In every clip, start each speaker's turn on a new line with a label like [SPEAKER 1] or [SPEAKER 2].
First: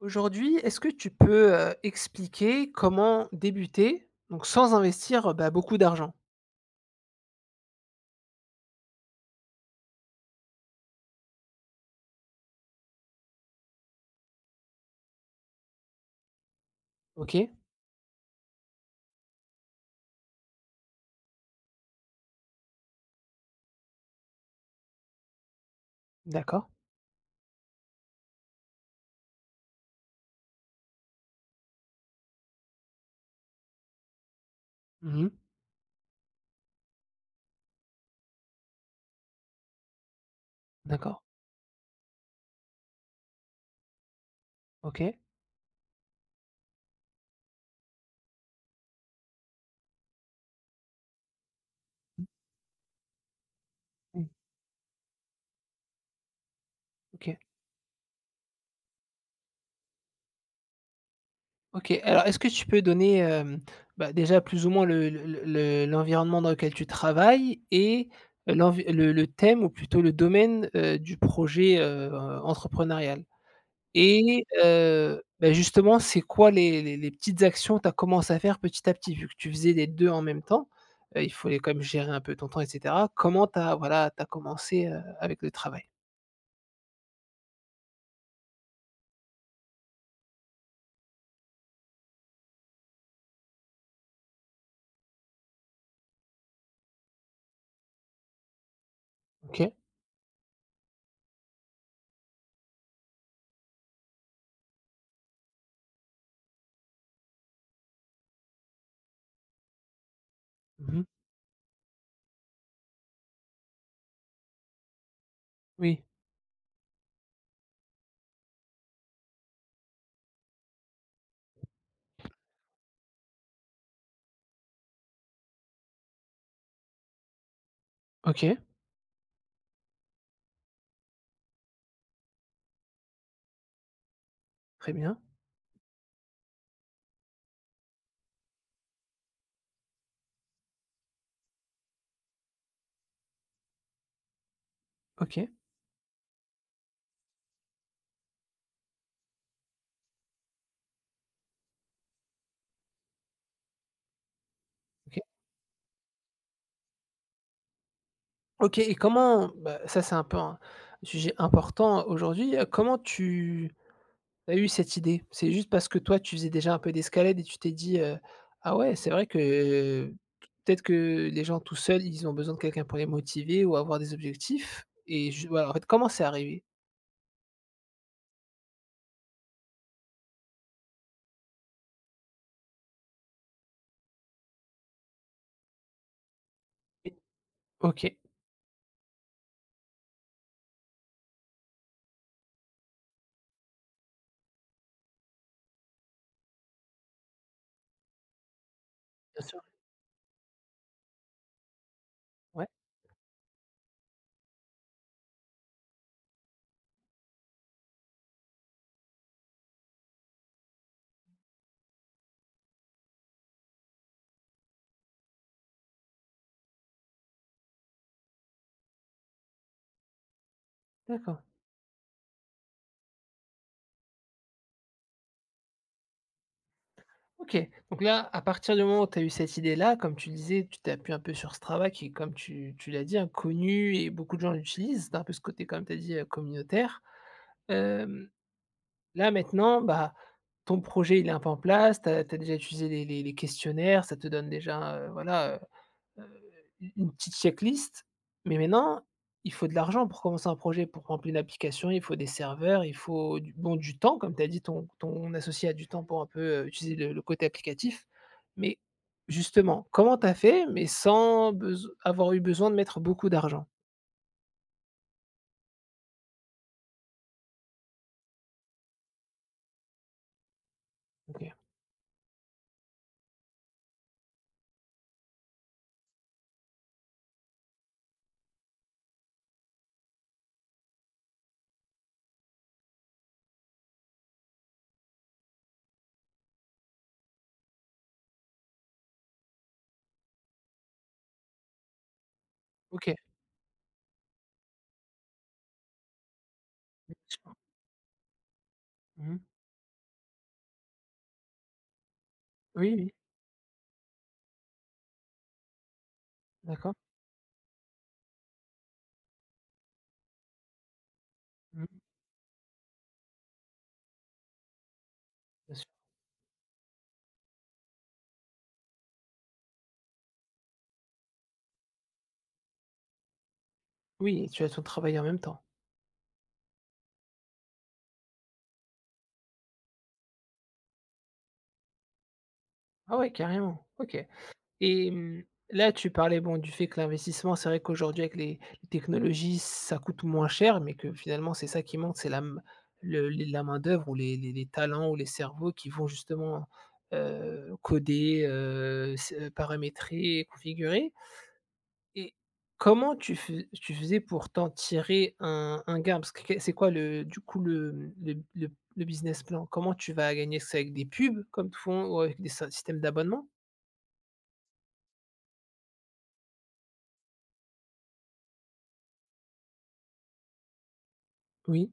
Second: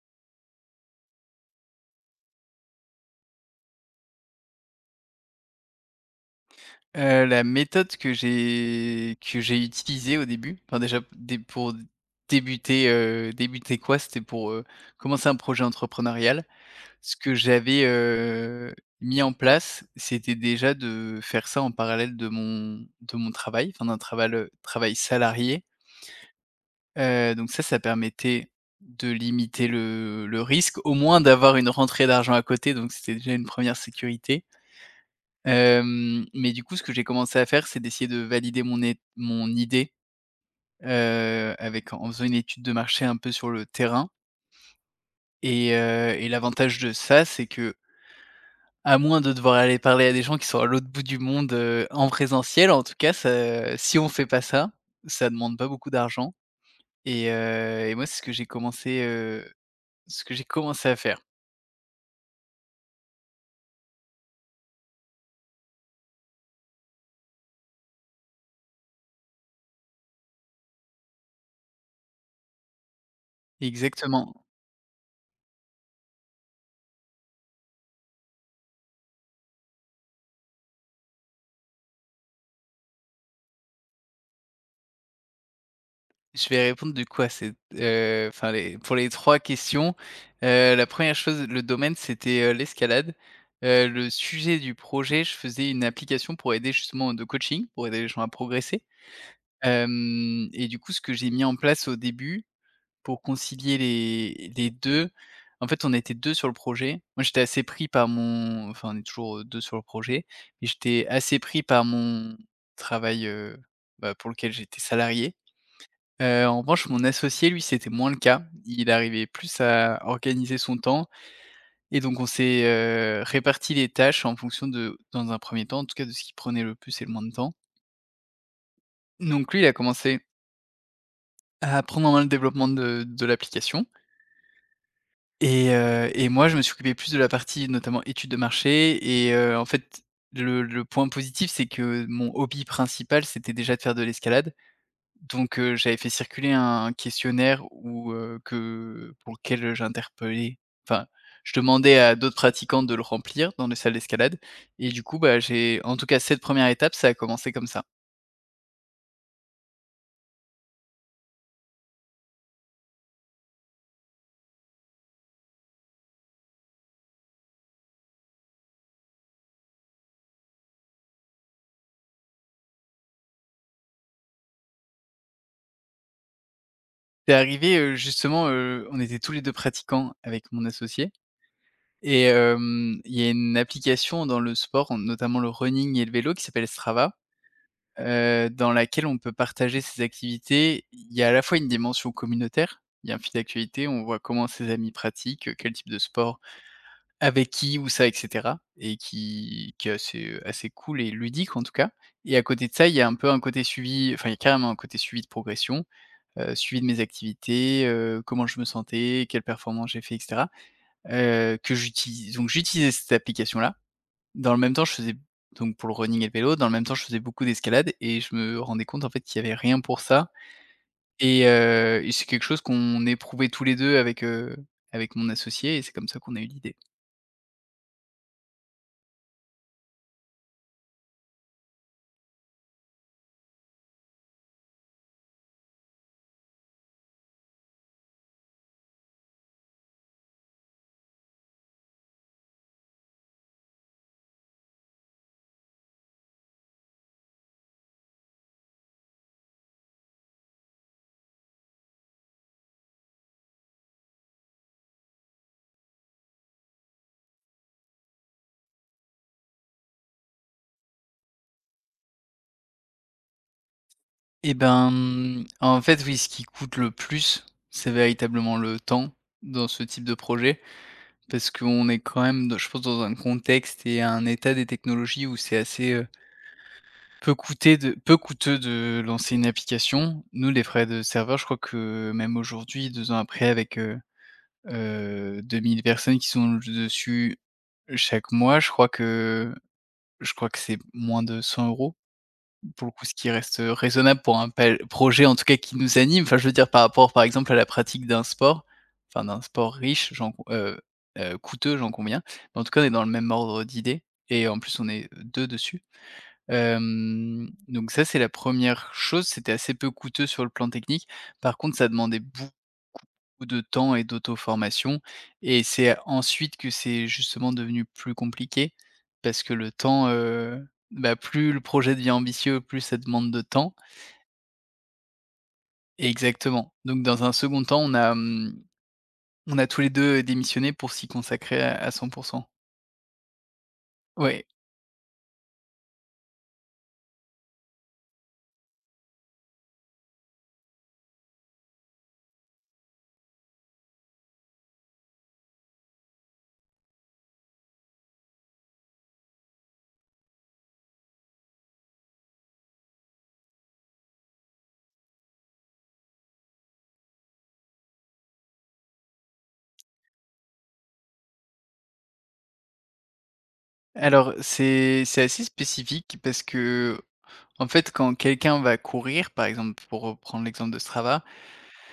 [SPEAKER 1] Aujourd'hui, est-ce que tu peux, expliquer comment débuter, donc sans investir, beaucoup d'argent?
[SPEAKER 2] La méthode que j'ai utilisée au début, enfin déjà dé pour débuter, débuter quoi? C'était pour, commencer un projet entrepreneurial. Ce que
[SPEAKER 1] OK,
[SPEAKER 2] j'avais, mis en place, c'était déjà de faire ça en parallèle de mon travail, enfin d'un travail, travail salarié.
[SPEAKER 1] d'accord.
[SPEAKER 2] Donc ça permettait de limiter le risque, au moins d'avoir une rentrée d'argent à côté, donc c'était déjà une première sécurité.
[SPEAKER 1] Mmh.
[SPEAKER 2] Mais du coup, ce que j'ai commencé à faire, c'est d'essayer de valider mon idée,
[SPEAKER 1] D'accord.
[SPEAKER 2] avec en faisant une étude de marché un peu sur le terrain,
[SPEAKER 1] OK.
[SPEAKER 2] et l'avantage de ça, c'est que, à moins de devoir aller parler à des gens qui sont à l'autre bout du monde, en présentiel, en tout cas, ça si on
[SPEAKER 1] Mmh.
[SPEAKER 2] fait pas ça, ça demande pas beaucoup d'argent, et
[SPEAKER 1] OK.
[SPEAKER 2] moi, c'est ce que j'ai commencé à faire.
[SPEAKER 1] OK. Alors est-ce que tu peux donner, déjà plus ou moins le l'environnement dans lequel tu travailles et l'envi le thème ou plutôt le domaine, du projet, entrepreneurial?
[SPEAKER 2] Exactement.
[SPEAKER 1] Et justement, c'est quoi les petites actions que tu as commencé à faire petit à petit? Vu que tu faisais les 2 en même temps, il fallait quand même gérer un peu ton temps et cetera. Comment tu as voilà, tu as commencé, avec le travail?
[SPEAKER 2] Je vais répondre du coup à ces enfin les pour les 3 questions. La première chose, le domaine, c'était, l'escalade. Le sujet du projet, je faisais une application pour aider justement de coaching, pour aider les gens à progresser.
[SPEAKER 1] OK.
[SPEAKER 2] Hem Et du coup, ce que j'ai mis en place au début pour concilier les 2, en fait, on était 2 sur le projet. Moi, j'étais assez pris par mon enfin, On est toujours 2 sur le projet, mais
[SPEAKER 1] Mmh.
[SPEAKER 2] j'étais assez pris par mon travail, bah, pour lequel j'étais salarié.
[SPEAKER 1] Oui.
[SPEAKER 2] En revanche, mon associé, lui, c'était moins le cas. Il arrivait plus à organiser son temps et donc on s'est, réparti les tâches en fonction de dans un premier temps, en tout cas, de ce qui prenait le plus et le moins de temps.
[SPEAKER 1] OK.
[SPEAKER 2] Donc lui, il a commencé à prendre en main le développement de l'application,
[SPEAKER 1] Très bien.
[SPEAKER 2] et moi, je me suis occupé plus de la partie, notamment, études de marché, et en fait, le point positif, c'est que mon hobby principal, c'était déjà de faire de l'escalade.
[SPEAKER 1] OK.
[SPEAKER 2] J'avais fait circuler un questionnaire où que pour lequel j'interpellais, enfin, je demandais à d'autres pratiquants de le remplir dans les salles d'escalade, et du coup,
[SPEAKER 1] OK.
[SPEAKER 2] bah, j'ai en tout cas cette première étape, ça a commencé comme ça.
[SPEAKER 1] OK. Et comment bah, ça, c'est un peu un sujet important aujourd'hui. Comment tu Tu as eu cette idée? C'est juste parce que toi, tu faisais déjà un peu d'escalade et tu t'es dit, «Ah ouais, c'est vrai que peut-être que les gens tout seuls, ils ont besoin de quelqu'un pour les motiver ou avoir des objectifs» et ju voilà, en fait, comment c'est arrivé?
[SPEAKER 2] C'est arrivé, justement, on était tous les 2 pratiquants avec mon associé, et il y a une application dans le sport, notamment le running et le vélo, qui s'appelle
[SPEAKER 1] Oui.
[SPEAKER 2] Strava,
[SPEAKER 1] OK.
[SPEAKER 2] dans laquelle on peut partager ses activités. Il y a à la fois une dimension communautaire, il y a un fil d'actualité, on voit comment ses amis pratiquent, quel type de sport, avec qui, où ça et cetera, et
[SPEAKER 1] Bien sûr.
[SPEAKER 2] qui est assez cool et ludique en tout cas, et à
[SPEAKER 1] Ouais,
[SPEAKER 2] côté de ça, il y a un peu un côté suivi, enfin il y a carrément un côté suivi de progression, suivi de mes activités, comment je me sentais, quelle performance j'ai fait et cetera, que j'utilise donc j'utilisais cette application-là. Dans le même temps, je faisais pour le running et le vélo, dans le même temps, je faisais beaucoup d'escalade et je me rendais compte, en fait, qu'il y avait rien pour ça,
[SPEAKER 1] d'accord.
[SPEAKER 2] et c'est quelque chose qu'on éprouvait tous les 2 avec, avec mon associé, et c'est comme ça qu'on a eu l'idée.
[SPEAKER 1] OK. Donc là, à partir du moment où tu as eu cette idée-là, comme tu disais, tu t'appuies un peu sur Strava qui est comme tu l'as dit, inconnu et beaucoup de gens l'utilisent. Tu un peu ce côté, comme tu as dit, communautaire. Là, maintenant, bah, ton projet, il est un peu en place, tu as déjà utilisé les questionnaires, ça te donne déjà, voilà, heu heu, u une petite checklist. Mais maintenant, il faut de l'argent pour commencer un projet, pour remplir l'application, il faut des serveurs, il faut du bon, du temps, comme tu as dit, ton associé a du temps pour un peu, utiliser le côté applicatif. Mais justement, comment tu as fait, mais sans beso avoir eu besoin de mettre beaucoup d'argent?
[SPEAKER 2] Et ben, en fait, oui, ce qui coûte le plus, c'est véritablement le temps dans ce type de projet, parce
[SPEAKER 1] OK.
[SPEAKER 2] qu'on est quand même, d je pense, dans un contexte et un état des technologies où c'est peu coûter de peu coûteux de lancer une application. Nous, les frais de serveur, je crois que même aujourd'hui, 2 ans après, avec 2 000 personnes qui sont dessus chaque mois, je crois que c'est moins de 100 €, pour le coup, ce
[SPEAKER 1] OK.
[SPEAKER 2] qui reste raisonnable pour un pel projet, en tout cas, qui nous anime. Enfin, je veux dire par rapport, par exemple, à la pratique d'un sport, enfin,
[SPEAKER 1] Mmh.
[SPEAKER 2] d'un sport riche, j'en con coûteux, j'en conviens. Mais en tout cas, on est
[SPEAKER 1] Oui,
[SPEAKER 2] dans le
[SPEAKER 1] oui.
[SPEAKER 2] même ordre d'idées, et en plus, on est 2 dessus.
[SPEAKER 1] D'accord.
[SPEAKER 2] Donc ça, c'est la première chose, c'était assez peu coûteux sur le plan technique. Par contre, ça
[SPEAKER 1] Mmh.
[SPEAKER 2] demandait beaucoup de temps et d'auto-formation, et
[SPEAKER 1] Bien sûr.
[SPEAKER 2] c'est ensuite que c'est justement devenu plus compliqué parce que le temps, bah, plus le projet devient ambitieux, plus ça demande de temps.
[SPEAKER 1] Oui, tu as ton travail en même temps.
[SPEAKER 2] Exactement. Donc dans un second temps, on a, on a tous les 2 démissionné pour s'y consacrer à 100.
[SPEAKER 1] Ah ouais, carrément, OK.
[SPEAKER 2] Ouais.
[SPEAKER 1] Et mmh, là, tu parlais, bon, du fait que l'investissement, c'est vrai qu'aujourd'hui avec les technologies, ça coûte moins cher, mais que finalement, c'est ça qui manque, c'est la m le les la main-d'œuvre ou les talents ou les cerveaux qui vont justement, coder, s paramétrer, configurer. Et comment tu faisais pour t'en tirer un gain? Parce que c'est quoi le du coup le, mmh, le business plan? Comment tu vas gagner? Est-ce que C'est avec des pubs comme te font ou avec des sy systèmes d'abonnement?
[SPEAKER 2] Alors c'est assez spécifique parce que, en fait, quand quelqu'un va courir, par exemple, pour reprendre l'exemple de Strava,
[SPEAKER 1] Oui,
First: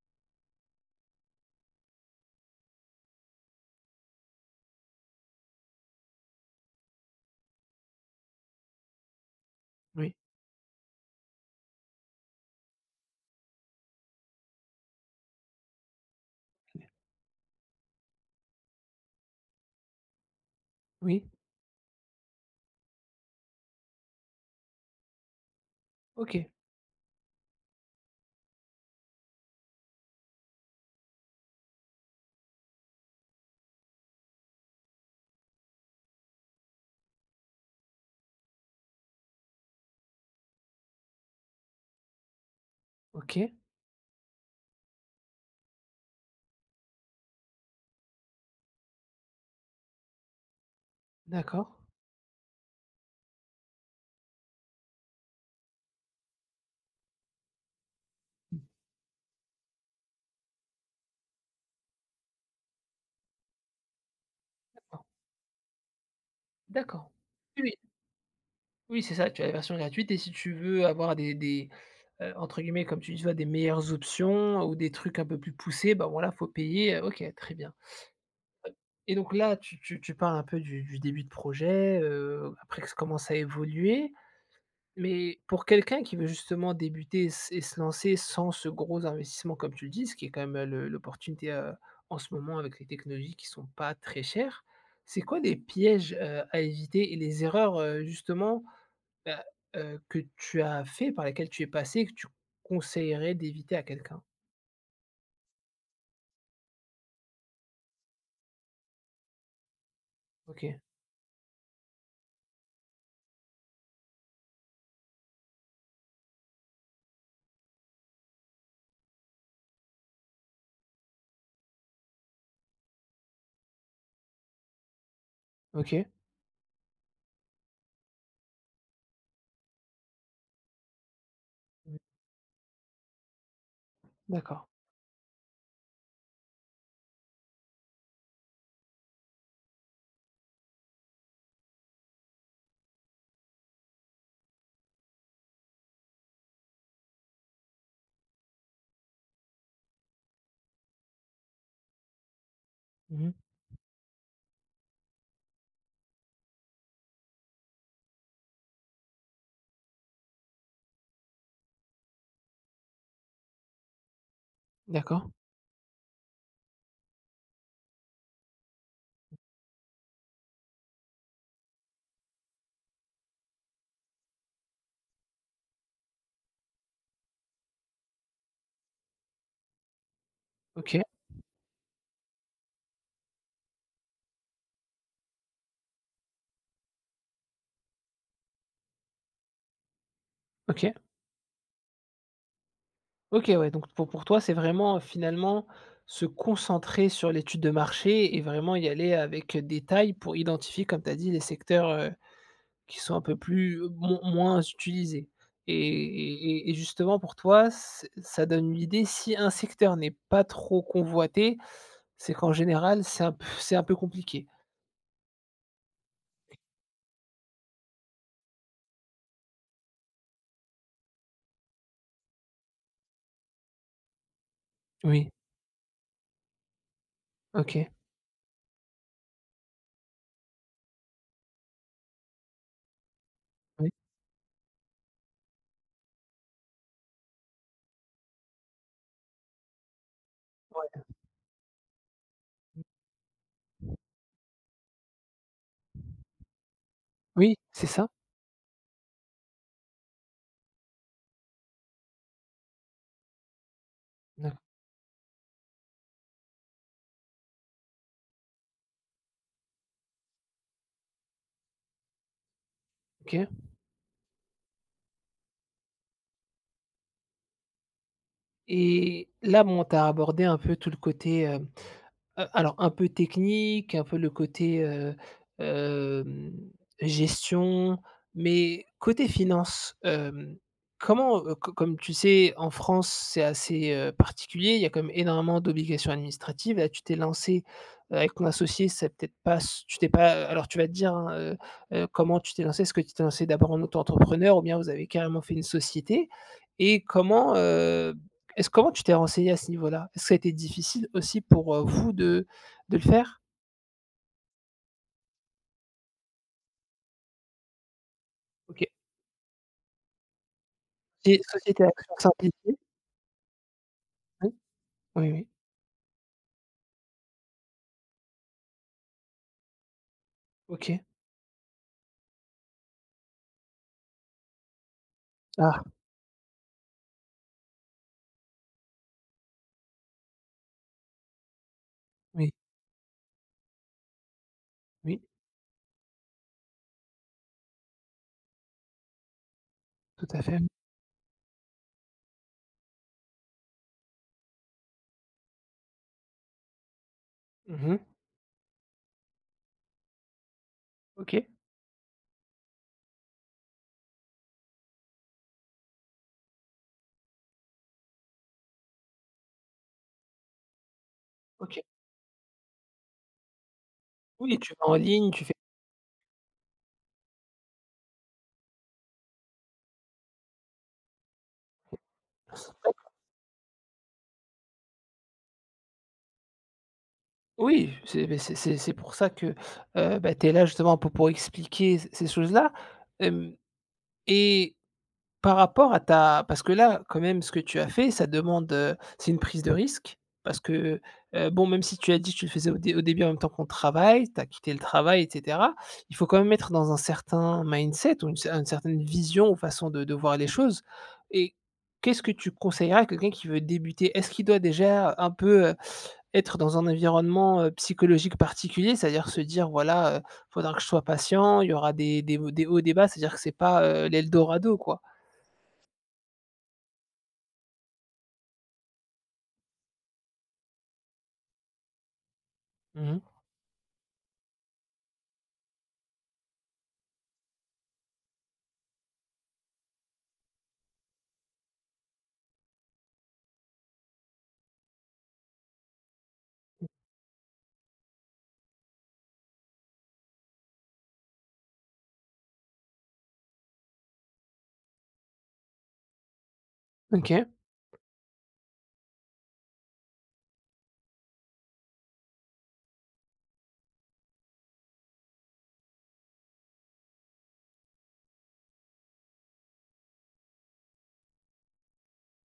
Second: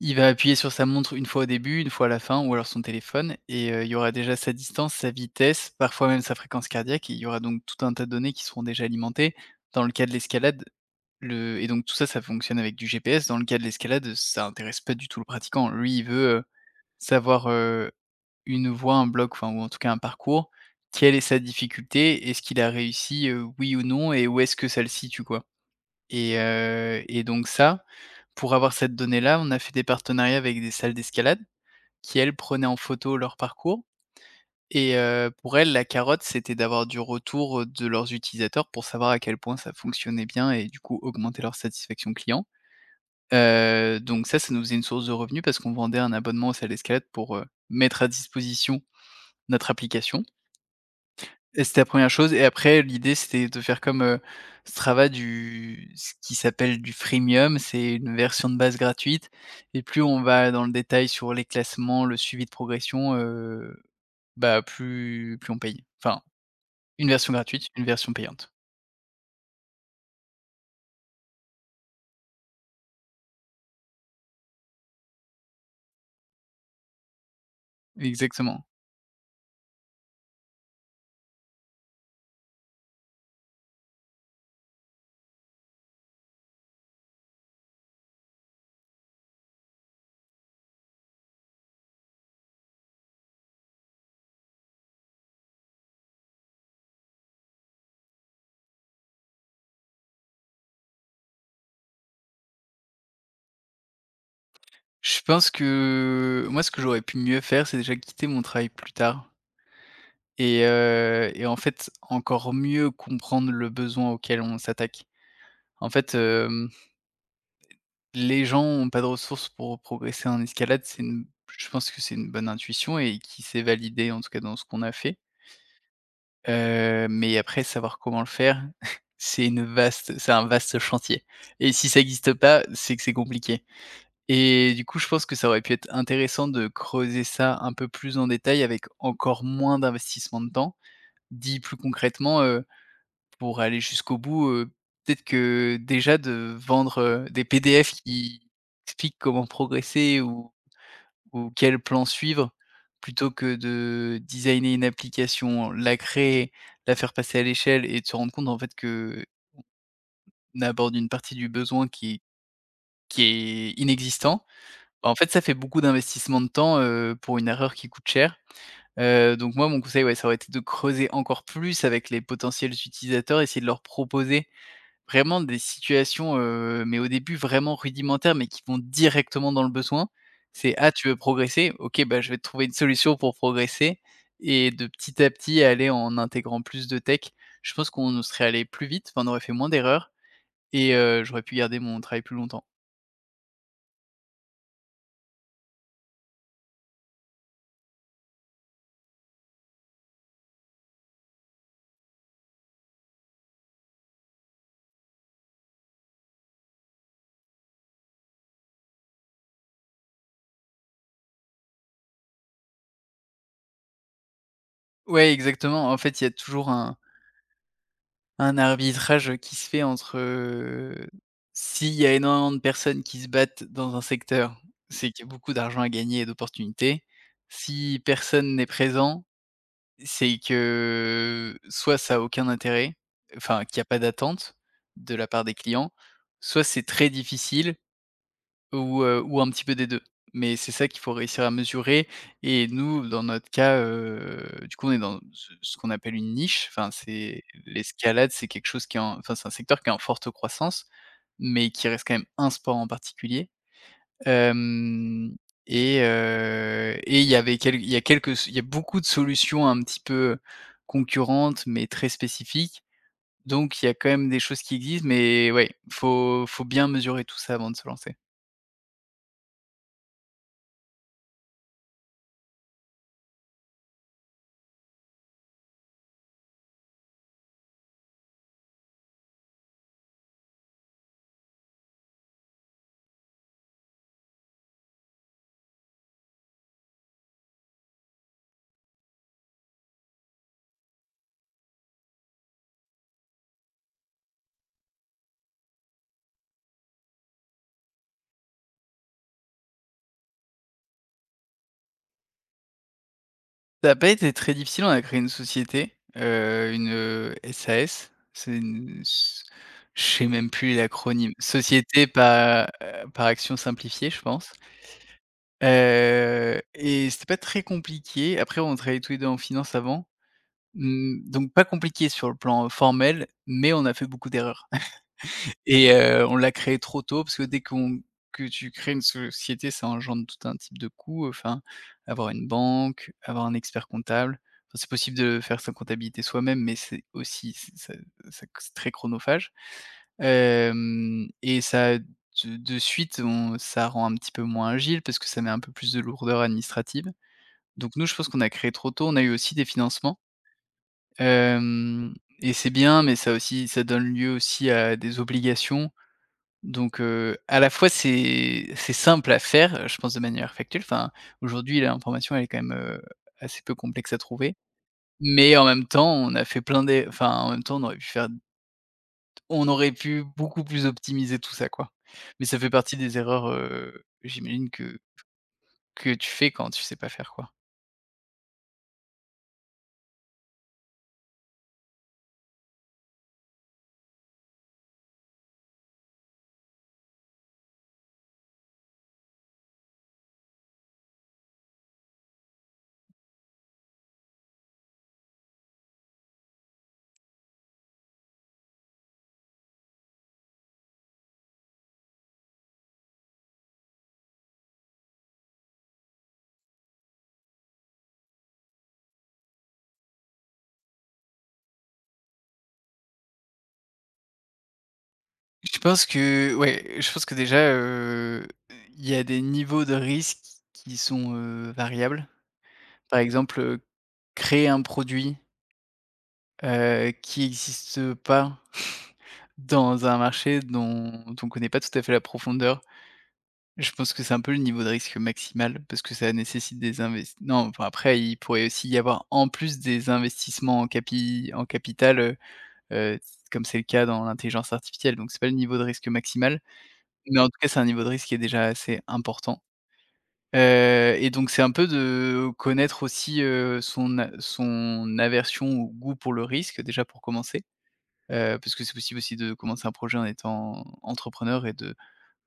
[SPEAKER 2] il va appuyer sur sa montre une fois au début, une fois à la fin, ou alors son téléphone, et il y aura déjà sa distance, sa vitesse, parfois même sa fréquence cardiaque, et il y aura donc tout un tas de données qui seront déjà alimentées. Dans le cas de
[SPEAKER 1] oui,
[SPEAKER 2] l'escalade, le et donc tout ça, ça fonctionne avec du GPS. Dans le cas de l'escalade, ça intéresse pas du tout le pratiquant. Lui, il veut, savoir, une voie, un bloc, enfin, ou en tout cas un parcours. Quelle est
[SPEAKER 1] oui,
[SPEAKER 2] sa difficulté? Est-ce qu'il a réussi, oui ou non? Et où est-ce que ça le situe, quoi? Et
[SPEAKER 1] OK,
[SPEAKER 2] donc ça, pour avoir cette donnée-là, on a fait des partenariats avec des salles d'escalade qui, elles, prenaient en photo leur parcours, et pour elles, la carotte, c'était d'avoir du retour de leurs utilisateurs pour savoir à quel point ça fonctionnait bien, et du coup augmenter leur satisfaction client.
[SPEAKER 1] OK,
[SPEAKER 2] Donc ça nous faisait une source de revenus parce qu'on vendait un abonnement aux salles d'escalade pour, mettre à disposition notre application. Et
[SPEAKER 1] d'accord,
[SPEAKER 2] c'était la première chose, et après l'idée c'était de faire comme, Strava, du ce qui s'appelle du freemium, c'est une version de base gratuite, et plus on va dans le détail sur les classements, le suivi de progression, bah,
[SPEAKER 1] d'accord,
[SPEAKER 2] plus on paye. Enfin, une
[SPEAKER 1] d'accord.
[SPEAKER 2] version
[SPEAKER 1] Oui,
[SPEAKER 2] gratuite,
[SPEAKER 1] oui,
[SPEAKER 2] une version payante.
[SPEAKER 1] oui, c'est ça, tu as la version gratuite et si tu veux avoir entre guillemets, comme tu dis, tu vois, «des meilleures options» ou des trucs un peu plus poussés, ben voilà, faut payer, OK, très bien.
[SPEAKER 2] Exactement.
[SPEAKER 1] Et donc là, tu parles un peu du début de projet, après que ça commence à évoluer. Mais pour quelqu'un qui veut justement débuter et se lancer sans ce gros investissement comme tu le dis, ce qui est quand même, le l'opportunité, en ce moment avec les technologies qui sont pas très chères. C'est quoi les pièges, à éviter et les erreurs, justement, bah, que tu as fait, par lesquelles tu es passé et que tu conseillerais d'éviter à quelqu'un?
[SPEAKER 2] Je pense que moi, ce que j'aurais pu mieux faire, c'est déjà quitter mon travail plus tard, et
[SPEAKER 1] OK,
[SPEAKER 2] en fait encore mieux comprendre le besoin auquel on s'attaque. En fait, les gens ont pas de ressources pour progresser en escalade, c'est une je pense que c'est une bonne intuition et qui s'est validée, en tout cas, dans ce qu'on a fait.
[SPEAKER 1] OK.
[SPEAKER 2] Mais après, savoir comment le faire, c'est un vaste chantier, et si
[SPEAKER 1] Mmh.
[SPEAKER 2] ça n'existe pas, c'est que c'est compliqué,
[SPEAKER 1] D'accord.
[SPEAKER 2] et du coup, je pense que ça aurait pu être intéressant de creuser ça un peu plus en détail avec encore moins d'investissement de temps. Dit plus concrètement, pour aller jusqu'au bout, peut-être que déjà de vendre, des PDF qui expliquent comment progresser, ou quel plan suivre, plutôt
[SPEAKER 1] Mmh.
[SPEAKER 2] que de designer une application, la créer, la faire passer à l'échelle, et de se rendre compte en fait qu'on aborde une partie du besoin qui est inexistant. Bah, en
[SPEAKER 1] D'accord.
[SPEAKER 2] fait, ça fait beaucoup d'investissement de temps, pour une erreur qui coûte cher. Donc moi, mon conseil, ouais, ça aurait été de creuser encore plus avec les potentiels utilisateurs, essayer de leur proposer vraiment des situations, mais au début vraiment rudimentaires, mais qui vont directement dans le besoin. C'est: «Ah,
[SPEAKER 1] OK,
[SPEAKER 2] tu veux progresser? OK, bah, je vais te trouver une solution pour progresser», et de petit à petit aller en intégrant plus de tech. Je pense qu'on serait allé plus vite, enfin on aurait fait moins d'erreurs, et
[SPEAKER 1] OK.
[SPEAKER 2] j'aurais pu garder mon travail plus longtemps.
[SPEAKER 1] OK, ouais, donc pour toi, c'est vraiment, finalement, se concentrer sur l'étude de marché et vraiment y aller avec, détail pour identifier, comme tu as dit, les secteurs, qui sont un peu plus mon moins utilisés et justement pour toi, c'est ça donne une idée si un secteur n'est pas trop convoité, c'est qu'en général, c'est un peu compliqué?
[SPEAKER 2] Ouais, exactement. En fait, il y a toujours un arbitrage qui se fait entre, s'il y a énormément de personnes qui se battent dans un secteur, c'est qu'il y a
[SPEAKER 1] Oui,
[SPEAKER 2] beaucoup d'argent à gagner et d'opportunités.
[SPEAKER 1] OK,
[SPEAKER 2] Si personne n'est présent, c'est que soit ça a aucun intérêt, enfin qu'il y a
[SPEAKER 1] oui,
[SPEAKER 2] pas d'attente de la part des clients, soit c'est très difficile, ou, un petit peu des deux. Mais c'est ça qu'il
[SPEAKER 1] ouais.
[SPEAKER 2] faut réussir à mesurer, et nous, dans notre cas, du coup, on est dans ce qu'on appelle une niche. Enfin, c'est
[SPEAKER 1] Oui, c'est ça.
[SPEAKER 2] l'escalade, c'est quelque chose qui est en enfin, c'est un secteur qui est en forte croissance, mais qui reste quand même un sport en particulier.
[SPEAKER 1] D'acc
[SPEAKER 2] Hem Et il y avait quel il y a quelques il y a beaucoup de solutions un petit peu concurrentes, mais très spécifiques.
[SPEAKER 1] OK.
[SPEAKER 2] Donc il y a quand même des choses qui existent, mais ouais, faut bien mesurer tout ça avant de se lancer.
[SPEAKER 1] Et là, bon, tu as abordé un peu tout le côté, un peu technique, un peu le côté, hem, gestion, mais côté finance, comment, co comme tu sais, en France, c'est assez, particulier, il y a quand même énormément d'obligations administratives. Là, tu t'es lancé, avec ton associé, c'est peut-être pas s tu t'es pas alors tu vas te dire, hein, comment tu t'es lancé? Est-ce que tu t'es lancé d'abord en auto-entrepreneur ou bien vous avez carrément fait une société? Et comment, est-ce comment tu t'es renseigné à ce niveau-là? Est-ce que ça a été difficile aussi pour, vous de le faire?
[SPEAKER 2] Ça a pas été très difficile, on a créé une société, une, SAS. C'est
[SPEAKER 1] OK.
[SPEAKER 2] une s Je sais même plus l'acronyme.
[SPEAKER 1] C'est Société à
[SPEAKER 2] Société
[SPEAKER 1] Action
[SPEAKER 2] par,
[SPEAKER 1] Simplifiée?
[SPEAKER 2] par action simplifiée, je pense.
[SPEAKER 1] Oui. Oui, oui.
[SPEAKER 2] Et c'était pas très compliqué. Après on travaillait tous les 2 en finance avant,
[SPEAKER 1] OK.
[SPEAKER 2] mmh, donc pas compliqué sur le plan formel, mais on a fait beaucoup d'erreurs.
[SPEAKER 1] Ah!
[SPEAKER 2] Et on l'a créé trop tôt parce que dès qu'on que tu crées une société, ça engendre tout un type de coûts, enfin, avoir une
[SPEAKER 1] Oui,
[SPEAKER 2] banque, avoir un expert comptable. Enfin, c'est possible
[SPEAKER 1] oui,
[SPEAKER 2] de faire sa comptabilité soi-même, mais c'est aussi c'est ça ça c'est très chronophage.
[SPEAKER 1] tout à fait.
[SPEAKER 2] Hem Et ça de suite, on ça rend un petit peu moins agile parce que ça met un peu plus de lourdeur administrative. Donc
[SPEAKER 1] Mmh.
[SPEAKER 2] nous, je pense qu'on a créé trop tôt, on a eu aussi des financements,
[SPEAKER 1] OK,
[SPEAKER 2] hem et c'est bien, mais ça aussi ça donne lieu aussi à des obligations donc à la fois c'est simple à faire, je pense, de manière factuelle. Enfin, aujourd'hui
[SPEAKER 1] OK.
[SPEAKER 2] l'information elle est quand même, assez peu complexe à trouver.
[SPEAKER 1] Oui, tu vas en ligne, tu fais
[SPEAKER 2] Mais en même temps, on a fait plein d'é enfin en même temps on aurait pu beaucoup plus optimiser tout ça, quoi. Mais ça fait partie des erreurs, j'imagine, que tu fais quand tu sais pas faire, quoi.
[SPEAKER 1] oui, c'est pour ça que, tu es là justement pour expliquer c ces choses-là, hem et Par rapport à ta parce que là, quand même, ce que tu as fait, ça demande, c'est une prise de risque parce que, bon, même si tu as dit que tu le faisais au dé au début en même temps qu'on travaille, tu as quitté le travail et cetera. Il faut quand même être dans un certain mindset ou une cer une certaine vision ou façon de voir les choses et qu'est-ce que tu conseillerais à quelqu'un qui veut débuter? Est-ce qu'il doit déjà un peu, être dans un environnement, psychologique particulier? C'est-à-dire se dire: «Voilà, faudra que je sois patient, il y aura des hauts des hauts, des bas», c'est-à-dire que c'est pas, l'eldorado, quoi?
[SPEAKER 2] Je pense que ouais, je pense que déjà, il y a des niveaux de risque qui sont, variables.
[SPEAKER 1] Mmh
[SPEAKER 2] Par
[SPEAKER 1] mh.
[SPEAKER 2] exemple, créer un produit qui n'existe pas dans un marché dont on ne connaît pas tout à fait la profondeur. Je pense que c'est un peu le niveau de risque maximal parce que ça nécessite des invest non, enfin, après il pourrait aussi y avoir en plus des investissements en capi en capital, heu, comme c'est le cas dans l'intelligence artificielle, donc c'est pas le niveau de risque maximal, mais en
[SPEAKER 1] OK.
[SPEAKER 2] tout cas, c'est un niveau de risque qui est déjà assez important, et donc c'est un peu de connaître aussi, son aversion ou goût pour le risque, déjà pour commencer. Parce que c'est possible aussi de commencer un projet en étant entrepreneur et de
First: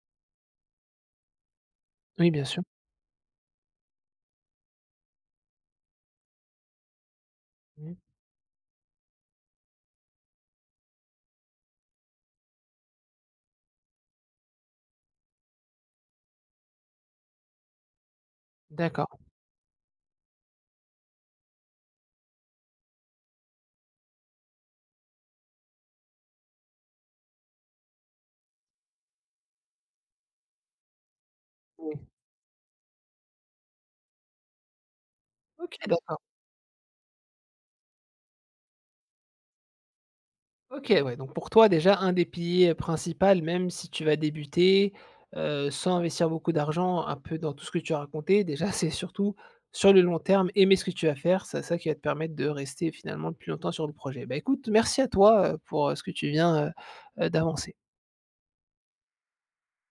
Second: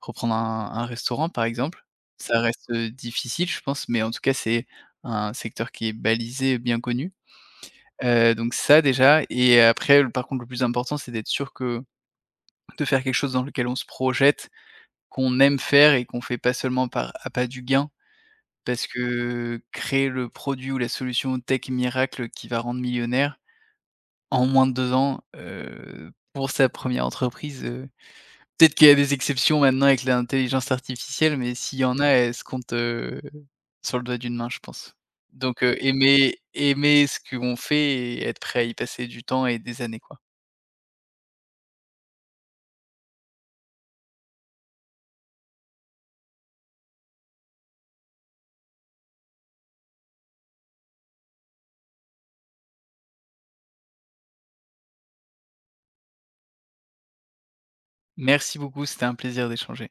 [SPEAKER 2] reprendre un restaurant, par exemple.
[SPEAKER 1] Oui,
[SPEAKER 2] Ça
[SPEAKER 1] bien sûr.
[SPEAKER 2] reste, difficile, je pense, mais en tout cas, c'est un secteur qui est balisé, bien connu.
[SPEAKER 1] Mmh.
[SPEAKER 2] Donc ça déjà, et après, le par contre, le plus important, c'est d'être sûr que de faire quelque chose dans lequel on se projette, qu'on aime faire et qu'on fait pas seulement par à pas du gain. Parce
[SPEAKER 1] D'accord.
[SPEAKER 2] que créer le produit ou la solution tech miracle qui va rendre millionnaire en moins de 2 ans, pour sa première entreprise, peut-être qu'il y a des exceptions maintenant avec l'intelligence artificielle, mais s'il y en
[SPEAKER 1] Oui.
[SPEAKER 2] a, elles se comptent, sur le doigt d'une main, je pense. Donc,
[SPEAKER 1] OK, d'accord.
[SPEAKER 2] aimer ce qu'on fait et être prêt à y passer du temps et des années, quoi.
[SPEAKER 1] OK, ouais, donc pour toi, déjà, un des piliers principal, même si tu vas débuter, sans investir beaucoup d'argent, un peu dans tout ce que tu as raconté, déjà, c'est surtout sur le long terme, aimer ce que tu vas faire, c'est ça qui va te permettre de rester finalement le plus longtemps sur le projet. Bah, écoute, merci à toi, pour, ce que tu viens, d'avancer.
[SPEAKER 2] Merci beaucoup, c'était un plaisir d'échanger.